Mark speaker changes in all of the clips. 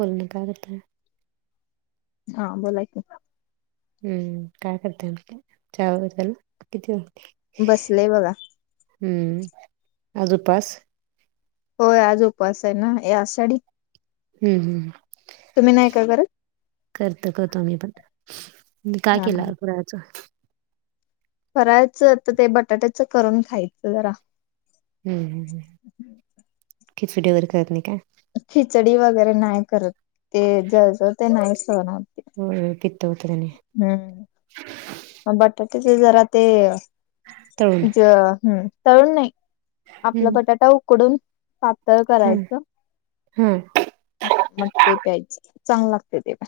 Speaker 1: बोलण्यां कागत
Speaker 2: हा बोला की.
Speaker 1: हम्म काय करते आमच्या चहा त्याला किती होते.
Speaker 2: बसलेय बघा
Speaker 1: हम्म आज उपास.
Speaker 2: होय आज उपवास आहे ना आशा डी
Speaker 1: हम्म हम्
Speaker 2: नाही का करत?
Speaker 1: करतो काय तुम्ही पण म काय
Speaker 2: हा हा.
Speaker 1: केलं फराळाचं.
Speaker 2: करायचं तर ते बटाट्याच करून खायचं जरा.
Speaker 1: हम्म किचडी व्हिडि व करत काय.
Speaker 2: खिचडी वगैरे नाही करत ते जज सववते.
Speaker 1: हो पीत होत तेणे.
Speaker 2: हम्म. बटाट्याचे जरा ते
Speaker 1: तळून.
Speaker 2: ज हम् तळून नाही. आपला
Speaker 1: हम्म
Speaker 2: बटाटा उकडून पातळ
Speaker 1: हम्म
Speaker 2: करायचं.
Speaker 1: हम्म
Speaker 2: मग ते प्यायच चांगल लागते ते प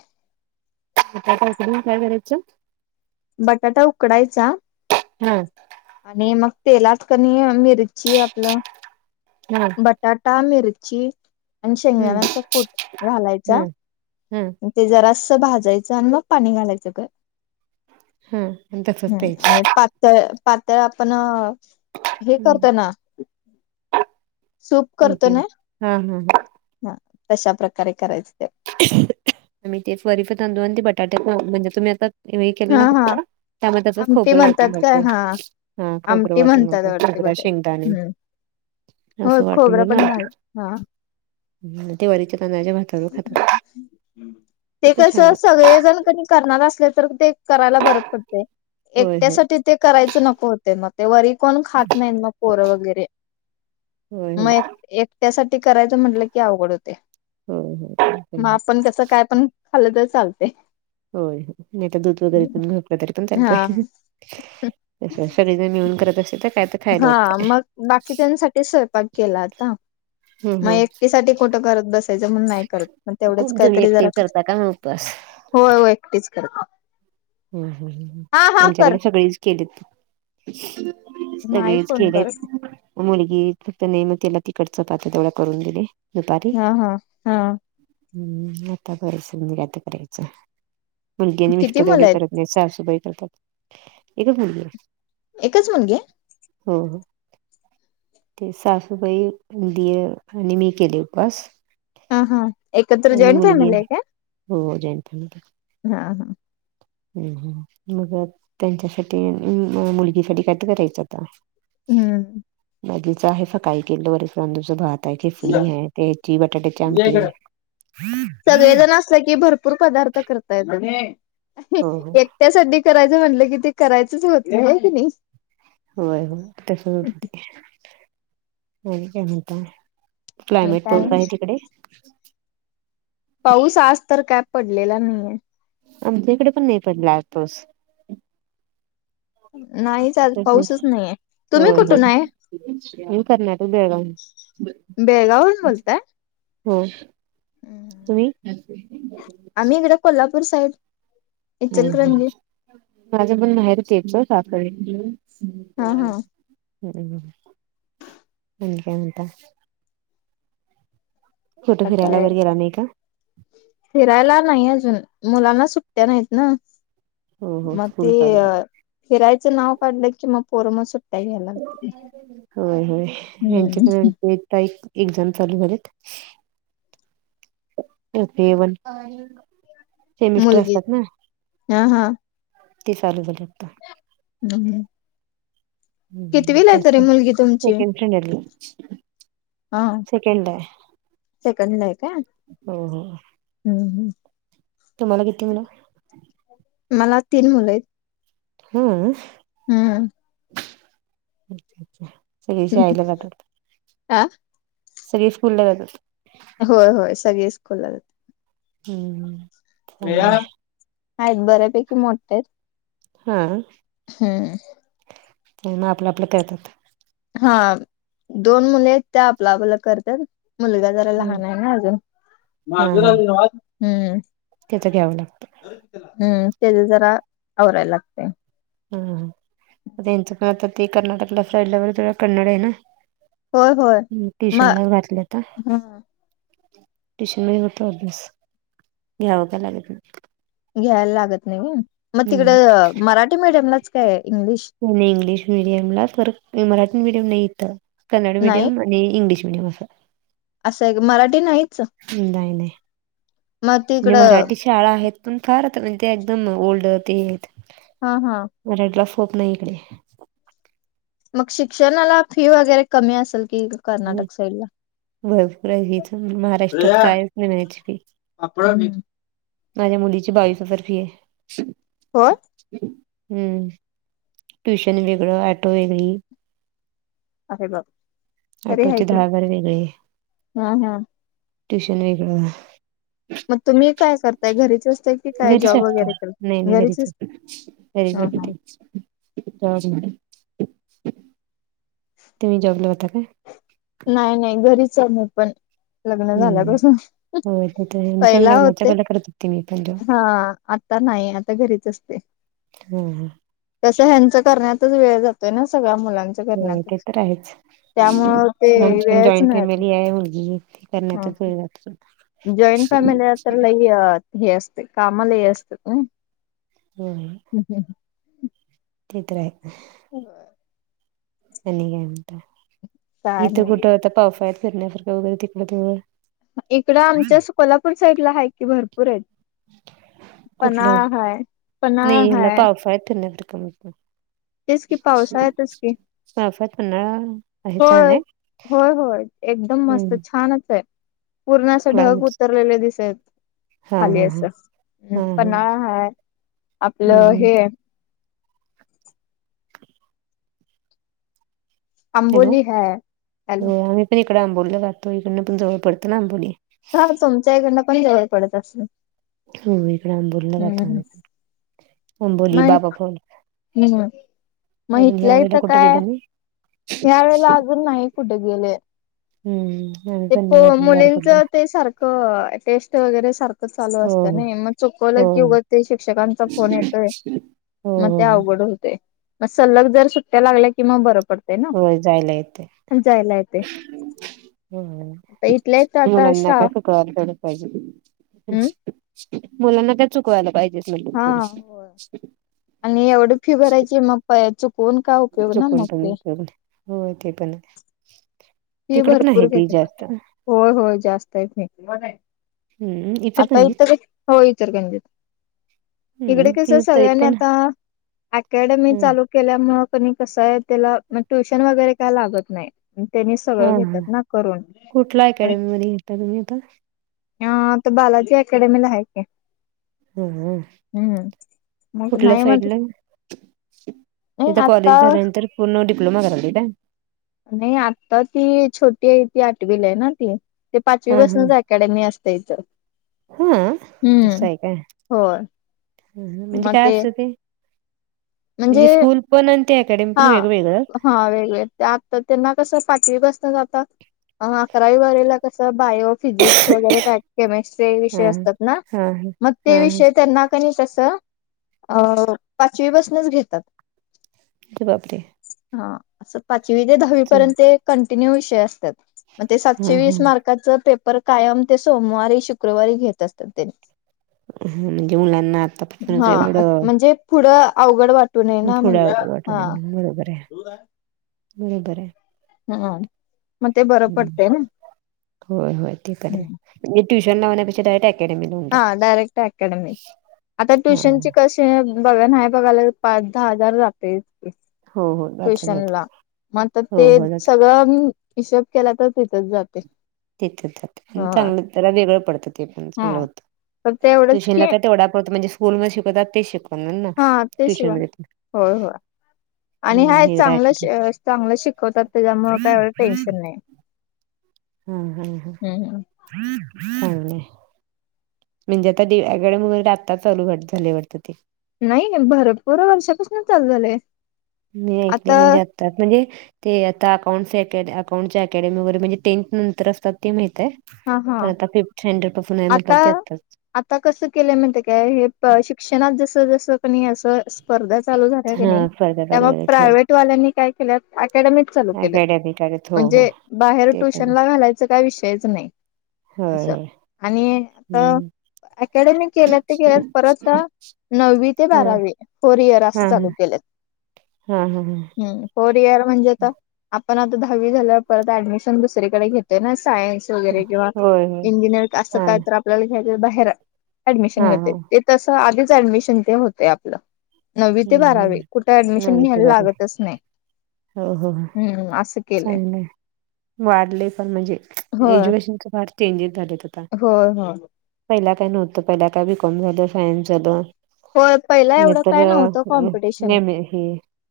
Speaker 1: बटाटा उकडून काय करायचं.
Speaker 2: बटाटा उकडायलाचा
Speaker 1: हो
Speaker 2: आणि मग तेलात कमी मिरची आपलं
Speaker 1: [unintelligible]
Speaker 2: बटाटा मिरची आणि
Speaker 1: हम्म
Speaker 2: शेंगदाण्याचा कूट घालायचा.
Speaker 1: हम्म.
Speaker 2: ते जरासं भाजायचं आणि मग पाणी घालायचं.
Speaker 1: हा आणि तसंच
Speaker 2: हम्
Speaker 1: प्यायचं.
Speaker 2: आणि पातळ पातळ आपण हे
Speaker 1: हम्म
Speaker 2: करत ना सूप करत
Speaker 1: आमटी
Speaker 2: ना.
Speaker 1: हा हा हा
Speaker 2: हा तशा प्रकारे करायचं ते.
Speaker 1: मी ते फरीफ तांदूळ आणि ते बटाटे म्हणजे तुम्ही आता हे केलं
Speaker 2: हा
Speaker 1: ना
Speaker 2: हा
Speaker 1: फक्त. टोमॅटोचा
Speaker 2: आमटी
Speaker 1: खोबरं
Speaker 2: म्हणतात
Speaker 1: वाटूनच
Speaker 2: काय
Speaker 1: होत
Speaker 2: हा
Speaker 1: हा, खोबरं
Speaker 2: आमटी
Speaker 1: वाटून
Speaker 2: म्हणतात वाटते
Speaker 1: न [unintelligible]
Speaker 2: बटाट
Speaker 1: शेंगदाणे.
Speaker 2: हम्म हो
Speaker 1: असं वाटून
Speaker 2: खोबरं
Speaker 1: बग ना,
Speaker 2: पण घाल हा
Speaker 1: ते वरीच्या तांदळाच्या भातावरून खातात.
Speaker 2: ते
Speaker 1: पण
Speaker 2: कस
Speaker 1: छान लागत
Speaker 2: सगळेजण कनि, करणार असले तर ते करायला बर पडते,
Speaker 1: होय होय
Speaker 2: एकट्यासाठी ते करायचं नको. मग ते वरी कोण खात नाहीत, मग पोर वगैरे
Speaker 1: होय होय
Speaker 2: मग एक. एकट्यासाठी करायचं म्हटलं की अवघड होते,
Speaker 1: होय होय ते पण
Speaker 2: मग
Speaker 1: आहे
Speaker 2: आपण कस काय पण- खाल तर चालते.
Speaker 1: हो नाही तर दूध वगैरे पिऊन झोपले तरी पण
Speaker 2: हा
Speaker 1: चालतय. सगळेजण मिळून करत असे तर काय.
Speaker 2: हा
Speaker 1: खायला होतंय
Speaker 2: मग बाकी त्याच्यासाठी स्वयंपाक केला आता.
Speaker 1: हम्म
Speaker 2: मग
Speaker 1: हम्म
Speaker 2: एकठी साठी कुठं करत बसायचं म्, हणून नाही करत तेवढेच
Speaker 1: खूप तुम्ही
Speaker 2: काहीतरी
Speaker 1: एकटी
Speaker 2: जरा
Speaker 1: करता का मग उपवास
Speaker 2: होय होय एकटीच करते.
Speaker 1: हम्म हम्म
Speaker 2: कर
Speaker 1: आमच्याकडे सगळी केलेत.
Speaker 2: नाही
Speaker 1: सगळेच
Speaker 2: कोण
Speaker 1: केलीत.
Speaker 2: करत
Speaker 1: मुलगी फक्त नाही म्हणते, मग तिखट चपाती तेवढ करून दिले दुपारी.
Speaker 2: हा हा हा
Speaker 1: हम्म आता मग निता करायचं मुलगी आणि
Speaker 2: किती
Speaker 1: मिस्टर
Speaker 2: मुलं
Speaker 1: येवढी.
Speaker 2: आहेत
Speaker 1: ससुबाई करतात, एकच मुलगी आहे.
Speaker 2: एकच मुलगी?
Speaker 1: हम्म. ते सासूबाई, [unintelligible] मी केले पास.
Speaker 2: हा हा. एकत्र
Speaker 1: पहिली
Speaker 2: जॉईंट
Speaker 1: मुलगी
Speaker 2: फॅमिली आहे का
Speaker 1: होय [unintelligible]
Speaker 2: हा हा.
Speaker 1: हम मग त्यांच्यासाठी, मुलगीसाठी करायचं आता.
Speaker 2: हम्म
Speaker 1: बाकीच आहे, सकाळी केलेलं वरीच्या तांदळाचा भात.. काय [unintelligible] आहे ते ची बटाटेच्या आमटी हाय.
Speaker 2: सगळे भरपूर पदार्थ करता येता
Speaker 1: हो हो
Speaker 2: ये. त्यासाठी करायचं म्हटलं, की ते करायचंच होत आहे की नाय.
Speaker 1: होय [unintelligible] आणि काय म्हणता. क्लायमेट कोणता
Speaker 2: काय
Speaker 1: आहे तिकडे?
Speaker 2: पाऊस आज तर काय पडलेला नाहीये
Speaker 1: आमच्याईकडे पण नाही पडला आज पाऊस.
Speaker 2: नाहीच आज पाऊसच नाहीये, तुम्ही
Speaker 1: होय होय
Speaker 2: कुठून आहे?
Speaker 1: मी कर्नाटक बेळगाव
Speaker 2: बेळगावहून बोलताय.
Speaker 1: हो तुम्ही.
Speaker 2: आम्ही ईकड कोल्हापूर साईड.
Speaker 1: हम्
Speaker 2: इचलकरंजी
Speaker 1: माझ्या पण माहेर तेच साखळी
Speaker 2: हा हा
Speaker 1: होय. हम्म आणि काय म्हणता. फोटो
Speaker 2: आता
Speaker 1: फिरायला
Speaker 2: काय
Speaker 1: वर गेला नाही का?
Speaker 2: फिरायला नाही अजून, मुलांना सुट्टया नाहीत ना.
Speaker 1: हो हो स्कूल
Speaker 2: ते
Speaker 1: चालू झाली.
Speaker 2: फिरायचं नाव काढलं कि मग, पोर मग सुटी
Speaker 1: होय होय यांचे
Speaker 2: हम्म
Speaker 1: पण एक एकजण चालू झालेत. ए वन, ते सेमिस्टर
Speaker 2: मुलगी
Speaker 1: असतात ना
Speaker 2: हा हा.
Speaker 1: ती चालू झाल्यात.
Speaker 2: हम्म [unintelligible]
Speaker 1: हम् तेच
Speaker 2: तरी
Speaker 1: [unintelligible]
Speaker 2: मुलगी तुमची?
Speaker 1: सेकंड
Speaker 2: हा
Speaker 1: सेकंड हाय.
Speaker 2: सेकंडला आहे काय?
Speaker 1: हो हो.
Speaker 2: हम्म हम्म.
Speaker 1: तुम्हाला किती मुल?
Speaker 2: मला तीन मुलं आहेत.
Speaker 1: हम्म.
Speaker 2: हम्म.
Speaker 1: सगळी शाळेला जात्यात.
Speaker 2: आ
Speaker 1: सगळी स्कूल ला जातात.
Speaker 2: होय होय सगळेच स्कूलला जातात.
Speaker 1: हम्म. चांगलंय
Speaker 2: आहेत बऱ्यापैकी मोठ्यायेत.
Speaker 1: हा.
Speaker 2: हम्म.
Speaker 1: पुन्हा आपलं आपलं करतात.
Speaker 2: हा दोन मुले आहेत त्या आपला आपल करतात मुलगा लहान आहे ना
Speaker 1: हा हा
Speaker 2: अजून हम
Speaker 1: त्याच घ्यावं लागतं.
Speaker 2: हम्म त्याचं जरा आवरायला लागतय.
Speaker 1: हा ह त्याचं पण आता ते कर्नाटकला [unintelligible] फ राहिलंवर तेढं कन्नड आहे ना.
Speaker 2: होय होय म
Speaker 1: ट्युशनला घातलायता.
Speaker 2: ह
Speaker 1: ट्युशन म होतो अभ्यास घ्यावा त लागत
Speaker 2: घ्यायला लागत नाही व्हय मग
Speaker 1: नाही
Speaker 2: तिकड मराठी मीडियमलाच काय इंग्लिश?
Speaker 1: नाही इंग्लिश मीडियमलाच तर मराठी मीडियम नाही इथं कन्नड
Speaker 2: नाही
Speaker 1: मीडियम आणि इंग्लिश मीडयम असं
Speaker 2: असं आहे मराठी नाहीच.
Speaker 1: नाही नाही
Speaker 2: मग
Speaker 1: मी
Speaker 2: तिकडं
Speaker 1: मराठी शाळा आहेत पण फार आता म्हणजे त्या एकदम ओल्ड ते आहेत.
Speaker 2: हा हा.
Speaker 1: मराठीला स्कोप नाही इकडे.
Speaker 2: मग शिक्षणाला फी वगैरे कमी असेल कर्नाटक साईडला.
Speaker 1: भरपूर आहे हीच महाराष्ट्रात
Speaker 2: श्रेया
Speaker 1: कायच नाही फी.
Speaker 2: [unintelligible]
Speaker 1: माझ्या मुलीची बावीस हजार फी आहे.
Speaker 2: होय.
Speaker 1: हम्म ट्युशन वेगळं अॅटो वेगळी.
Speaker 2: अरे ब
Speaker 1: ऑटोचे दहा हजार वेगळे
Speaker 2: हा हा
Speaker 1: ट्युशन वेगळं.
Speaker 2: मग तुम्ही काय करताय घरीच अस
Speaker 1: [unintelligible] घरीच असते नाही नाही घरीच
Speaker 2: असता
Speaker 1: असते घरीच
Speaker 2: हा हा
Speaker 1: असते. तेव्हाच म्हणे तुम्ही जॉबला होता काय?
Speaker 2: नाय नाय घरीचे मी पण. लग्न
Speaker 1: हम्म
Speaker 2: झाल्यापसून
Speaker 1: हो ते तर आहे पण
Speaker 2: पईला
Speaker 1: लग्नाच्या
Speaker 2: होते
Speaker 1: पहिला करत होते मी पण जॉब
Speaker 2: हा. आत्ता नाय आत्ता घरीच असते.
Speaker 1: हम्म हम्म.
Speaker 2: कसं ह्यांच करण्यातच वेळ जातोय न सगळा मुलांच्
Speaker 1: हो ते तर आहेच
Speaker 2: ते
Speaker 1: माजी् पण
Speaker 2: वेळच
Speaker 1: जॉईंट
Speaker 2: मिळत नाही
Speaker 1: फॅमिलीये [unintelligible]
Speaker 2: हा जॉईंट फॅमिली आ तर लय हे असते, कामं लई असत्यात न.
Speaker 1: हम्म, ते तराय.
Speaker 2: हो.
Speaker 1: आणी काय म्हणता,
Speaker 2: काय
Speaker 1: इथं
Speaker 2: नाही
Speaker 1: कुठं त्या पावसाळ्यात फिरण्यासारखं वगैरे तिकडं थोडं
Speaker 2: इकडं आमच्या स कोल्हापूर साईड ला हाय की भरपूरेत.
Speaker 1: कुठलं, नई
Speaker 2: पन्हाळा
Speaker 1: हीला
Speaker 2: हाय
Speaker 1: पावसात फिरण्यासारखं [unintelligible]
Speaker 2: तेच कि पावसाळ्यातच की.
Speaker 1: पावसात पण ना.
Speaker 2: होय होय होय एकदम मस्त
Speaker 1: हम्म
Speaker 2: छानचे पूर्ण अस ढग
Speaker 1: क्लायमेट
Speaker 2: होतं. होय नी दिसत.
Speaker 1: हा
Speaker 2: खाली
Speaker 1: हा हा
Speaker 2: असं, उं
Speaker 1: हा हा
Speaker 2: पन्हाळा हाय
Speaker 1: हम्म
Speaker 2: आपलं
Speaker 1: हम्म
Speaker 2: हे
Speaker 1: हॅलो,
Speaker 2: आंबोली हाय हॅलो
Speaker 1: होय आम्ही पण इकडे आंबोलीला जातोय तिकडनं पण जवळ पडतं ना आंबोली.
Speaker 2: [unintelligible] तुमच्या ईकडनं पण जवळ पडत असंन.
Speaker 1: हो इकडे आंबोलीला राहताना आंबोली
Speaker 2: नाही
Speaker 1: बाबा फोल
Speaker 2: हम्म म हितल्या
Speaker 1: वेळेला
Speaker 2: हितं
Speaker 1: कुठे
Speaker 2: काय
Speaker 1: गेलो नाही
Speaker 2: ह्या वेळेला अजून न्हाई. कुठे गेले.
Speaker 1: हम्म. आम्ही
Speaker 2: ते
Speaker 1: पण
Speaker 2: प
Speaker 1: नाही अजून बाहेर
Speaker 2: मुलींच
Speaker 1: पडलो
Speaker 2: ते सारखं टेस्ट वगैरे सारखं चालू
Speaker 1: हो
Speaker 2: असतं नई म
Speaker 1: हो हो
Speaker 2: चुकवलं की उगं ते शिक्षकांचा फोन येतोय.
Speaker 1: हो
Speaker 2: म ते
Speaker 1: हो
Speaker 2: अवघड होतंय म सल्लग जर सुट्ट्या लागल्या कि म बर पड् -ते
Speaker 1: हो होय जायला येते
Speaker 2: न जायला येते. आता
Speaker 1: हम्म
Speaker 2: इथल्या इथं आता
Speaker 1: मुलांना [unintelligible]
Speaker 2: श्राव
Speaker 1: पायजे.
Speaker 2: हम्म
Speaker 1: मुलांना काय चुकवायला पायजेत म्हणलं
Speaker 2: हा
Speaker 1: कोणी
Speaker 2: आणि एवढी फी भरायची मग प या चुकून का उपयोग ना मग ते.
Speaker 1: हो ते पणे.
Speaker 2: ती भरपूर घेते [unintelligible] होय होय जास्त येत नाईत
Speaker 1: हम्म
Speaker 2: आता
Speaker 1: इचलकरंजीत
Speaker 2: इतंबी हो इचलगंजीत इकडे
Speaker 1: हम्म
Speaker 2: कसं
Speaker 1: ती तरी
Speaker 2: सगळ्यांनी
Speaker 1: पण
Speaker 2: आता ऍकॅडमी
Speaker 1: हं,
Speaker 2: चालू केल्यामुळं कनी कसंय तेला म ट्युशन वगैरे काय लागत नाय अन् त्यानीच्
Speaker 1: हा
Speaker 2: सगळं
Speaker 1: हा
Speaker 2: घेत्यात ना करून.
Speaker 1: कुठला अकॅडमी मध्ये घेता तुम्ही आता
Speaker 2: हां तो बालाजी ऍकॅडमी ला हाय की.
Speaker 1: हं हं.
Speaker 2: हम्म मग
Speaker 1: कुठल्या
Speaker 2: नाही म्हटलं
Speaker 1: साईडला
Speaker 2: नाही
Speaker 1: ईथं
Speaker 2: आता
Speaker 1: कॉलेज झाल्यानंतर पुन्ना डिप्लोमा करायचं का?
Speaker 2: नई आत्ता ती छोटी आय ती आठवीलाय ना ती. ते पाचवी
Speaker 1: हा हा
Speaker 2: पासनंच ऍकॅडमी असते इथं, हम्म होय.
Speaker 1: हम्म हुं म्हणजे असं काय ते.
Speaker 2: म्हणजे
Speaker 1: स्कूल पण आणि ते अकॅडमी
Speaker 2: हा
Speaker 1: पण वेगवेगळं
Speaker 2: हा वेगळे. आत्ता त्यांना कसं पाचवीपासनच जातात. अहो अकरावी बारावीला कसं बायो फिजिक्स वगैरे काय केमेस्ट्री
Speaker 1: हा
Speaker 2: विषय असतात ना.
Speaker 1: हा हा
Speaker 2: मग ते
Speaker 1: हा
Speaker 2: विषय त्यांना. त्यांनी कसं अ पाचवीपसूनच घेतात.
Speaker 1: [unintelligible] बापर.
Speaker 2: हा असं पाचवी ते दहावी
Speaker 1: हा
Speaker 2: पर्यंत कंटिन्यू विषय असतात मग ते
Speaker 1: हा
Speaker 2: सातशे वीस मार्काच पेपर कायम ते सोमवारी. शुक्रवारी घेत असतात त्यांनी
Speaker 1: हा म्हणजे मुलांना आत्ता पर्यंत
Speaker 2: हा
Speaker 1: एवढं.
Speaker 2: म्हणजे पुढं अवघड वाटू नये ना
Speaker 1: पुढं
Speaker 2: म्हणून
Speaker 1: अवघड वाटू
Speaker 2: हा.
Speaker 1: होय बरं आहे.
Speaker 2: हम्म म ते बरं
Speaker 1: हम्म
Speaker 2: पडते ना हम्.
Speaker 1: हे ट्युशन लावण्यापेक्षा अकॅ.
Speaker 2: हा डायरेक्ट अकॅडमी आता
Speaker 1: हा
Speaker 2: ट्युशनची कशी. ते बघा नाय बघायला पाच दहा हजार जाते इतकी.
Speaker 1: हो हो जातात
Speaker 2: ट्युशनला
Speaker 1: जातात
Speaker 2: मग आता ते
Speaker 1: हो हो जातात
Speaker 2: सगळं हिशेब केला तर तिथच जाते.
Speaker 1: तेथच
Speaker 2: ह
Speaker 1: जाते चांगलं त्याला वेगळं पडतं ते पण
Speaker 2: हा
Speaker 1: चांगलं होतं
Speaker 2: तर ते एवढंच
Speaker 1: ट्युशनला
Speaker 2: की
Speaker 1: काय तेवढा पुरतं म्हणजे स्कूलमध्ये शिकवतात ते शिकव.
Speaker 2: हा
Speaker 1: [unintelligible]
Speaker 2: ते
Speaker 1: ट्युशन
Speaker 2: शिवाय
Speaker 1: मध्ये.
Speaker 2: होय होय आणि हायत चांगलं चांगलं शिकवतात त्याच्यामुळे काही एवढं टेन्शन नाही.
Speaker 1: हम् हम् हम
Speaker 2: हम्म. हम्म.
Speaker 1: चांगलं आहे. म्हणजे आता गडेमुग आत्ता चालू घट झाले वाटतं ते.
Speaker 2: नाही भरपूर वर्षापासून चालू झालंय.
Speaker 1: मी ऐकले म्हणजे आता म्हणजे. ते आता अकाउंट् अकाउंट् चॅटड अकॅडमी वगैरे म्हणजे टेंथ नंतर असतात ते माहीतय.
Speaker 2: हा हा
Speaker 1: तर आता फिफ्थ स्टॅंडर्ड पासून आहे म्हणतात ते आता.
Speaker 2: आता कसं केलंय माहितीये काय हे शिक्षणात जस जसं कणी असं. स्पर्धा चालू झाल्या क नाही
Speaker 1: हा स्पर्धा चालू
Speaker 2: त्यामुळे
Speaker 1: झाल्यात हो.
Speaker 2: प्रायव्हेट वाल्यांनी. काय केल्यात अकॅडमिक चालू केल्यात
Speaker 1: अकॅडमिक आहेत हो हो
Speaker 2: म्हणजे बाहेर
Speaker 1: ते पण
Speaker 2: ट्युशन ला घालायचं काय विषयच नाही.
Speaker 1: होय
Speaker 2: असं
Speaker 1: होय
Speaker 2: आणि आता
Speaker 1: हम्म.
Speaker 2: अकॅडमिक केल ते केल परत. नववी ते
Speaker 1: हा
Speaker 2: बारावी फोर इयर अस
Speaker 1: हा
Speaker 2: चालू
Speaker 1: हा
Speaker 2: केलेत.
Speaker 1: हा हा हा.
Speaker 2: फोर इयर म्हणजे आ आपण आता दहावी झाल्यावर परत ऍडमिशन दुसरीकडे घेतोय ना सायन्स. वगैरे किंवा
Speaker 1: होय होय
Speaker 2: इंजिनियर असतात
Speaker 1: हा
Speaker 2: काय तर. आपल्याला घ्यायचं आहे बाहेर ऍडमिशन
Speaker 1: हा
Speaker 2: घेते
Speaker 1: हा
Speaker 2: ते तस आधीच ऍडमिशन ते होते आपलं. नववी ते
Speaker 1: हम्म
Speaker 2: बारावी
Speaker 1: हम्म
Speaker 2: कुठे ऍडमिशन
Speaker 1: नववी ते
Speaker 2: घ्यायला
Speaker 1: बारावी
Speaker 2: लागतच नाही.
Speaker 1: हो हो हो.
Speaker 2: हम्म असं केलंय.
Speaker 1: चांगलंय वाढले पण म्हणजे एज्युकेशनचे फार चेंजेस झाले.
Speaker 2: हो हो.
Speaker 1: पहिला काय नव्हतं पहिला काय बीकॉम झालं सायन्स झालं.
Speaker 2: हो पहिला एवढं
Speaker 1: नाहीतर
Speaker 2: काय नव्हतं. कॉम्पिटिशन
Speaker 1: एम ए हे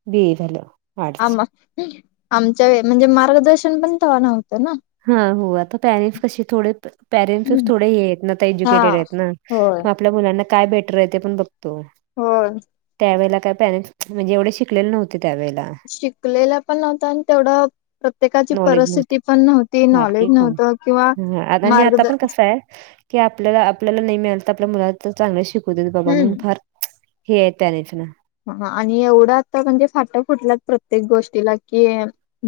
Speaker 1: बीए झालं आर्टस.
Speaker 2: आम आमच्या वेळें म्हणजे मार्गदर्शन पण तवा नव्हत ना.
Speaker 1: हा हो आता पॅरेंट्स कसे थोडे पॅरेंट्सच थोडे हे आहेत ना तर एज्युकेटेड आहेत ना
Speaker 2: हो.
Speaker 1: मग आपल्या मुलांना काय बेटर आहे ते पण बघतो.
Speaker 2: हो.
Speaker 1: त्यावेळेला काय पॅरेंट्स म्हणजे एवढे शिकलेले नव्हते. त्यावेळेला
Speaker 2: शिकलेला पण नव्हत आणि तेवढं प्रत्येकाची
Speaker 1: नॉलेज
Speaker 2: परिस्थिती
Speaker 1: नव्हतं
Speaker 2: पण नव्हती.
Speaker 1: हा
Speaker 2: नॉलेज
Speaker 1: ते पण
Speaker 2: नव्हतं किंवा
Speaker 1: अगनी आता
Speaker 2: मार्गद
Speaker 1: पण कस आहे. की आपल्याला आपल्याला नाही मिळाल तर आपल्या मुलाला तर चांगल शिकु देत बाबा म्हणून
Speaker 2: हम्म
Speaker 1: फार हेे यत त्यांनीच ना.
Speaker 2: हं आणि एवढं आता म्हणजे फाट फुटलात प्रत्येक गोष्टीला की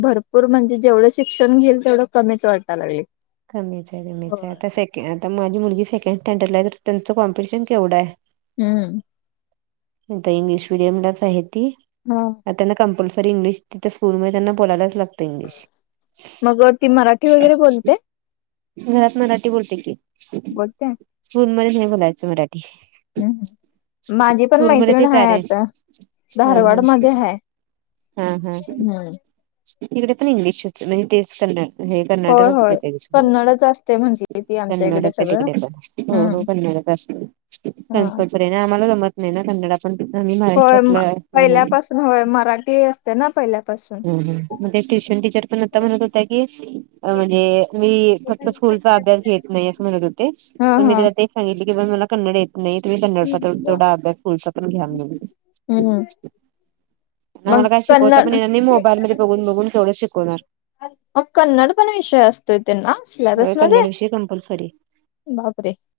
Speaker 2: भरपूर म्हणजे जेवढं शिक्षण घेईल तेवढं कमीच वाटा लागलय.
Speaker 1: कमीचय कमीचय आता सेक आता माझी मुलगी सेकंड स्टँडर्डला आहे तर त्यांचं कॉम्पिटिशन केवढंय?
Speaker 2: हम्म.
Speaker 1: आता इंग्लिश मिडियमलाच आहे ती.
Speaker 2: हं.
Speaker 1: आता त्यांना कंपल्सरी इंग्लिश तिथं स्कूलमध्ये त्यांना बोलायलाच लाग
Speaker 2: मग ती मराठी वगैरे बोलते?
Speaker 1: घरात मराठी बोलते की.
Speaker 2: बस काय.
Speaker 1: स्कुल मध्ये नाही बोलायचं मराठी.
Speaker 2: हम्म हम्म माझी पण
Speaker 1: स्कुल मधे ते
Speaker 2: मैत्रिण हाय
Speaker 1: पेरेंट्स
Speaker 2: आता
Speaker 1: हम्म
Speaker 2: धारवाड
Speaker 1: हम्म
Speaker 2: मध्ये हाय.
Speaker 1: हम्म हम्म. तिकडे पण इंग्लिशचं म्हणजे तेच कन्नड हे
Speaker 2: होय होय
Speaker 1: कर्नाटकात येत,
Speaker 2: कन्नडच असते म्हटली ती आमच्या इकडे
Speaker 1: कर्नाटकात
Speaker 2: सगळं
Speaker 1: तिकडे हो हो कन्नडच असतो.
Speaker 2: हां.
Speaker 1: त्यांनी आम्हाला जमत नाहीं ना कन्नड आ- पण
Speaker 2: होय पहिल्यापासून होय मराठी असत ना पहिल्यापासून.
Speaker 1: हम्म हम्म म्हणजे ट्युशन टीचर पण आता म्हणत होत्या की म्हणजे मी फक स्कूलचा अभ्यास घेत नाही असं म्हणत होते
Speaker 2: हा
Speaker 1: पण मी
Speaker 2: हा
Speaker 1: जरा ते सांगितले की बाई मला कन्नड येत नाही, तुम्ही कन्नड पत्र जोडा [unintelligible] चा पण घ्या म्हणून.
Speaker 2: हम्म मग
Speaker 1: आम्हाला काय शिकवता पण
Speaker 2: कन्नड
Speaker 1: येणार नाही मोबाईल मध्ये बघून बघून केवढं शिकवणार?
Speaker 2: मग कन्नड पण विषय असतोय त्यांना सिलॅबस मध्ये?
Speaker 1: ते कंपलसरी.
Speaker 2: बापरे.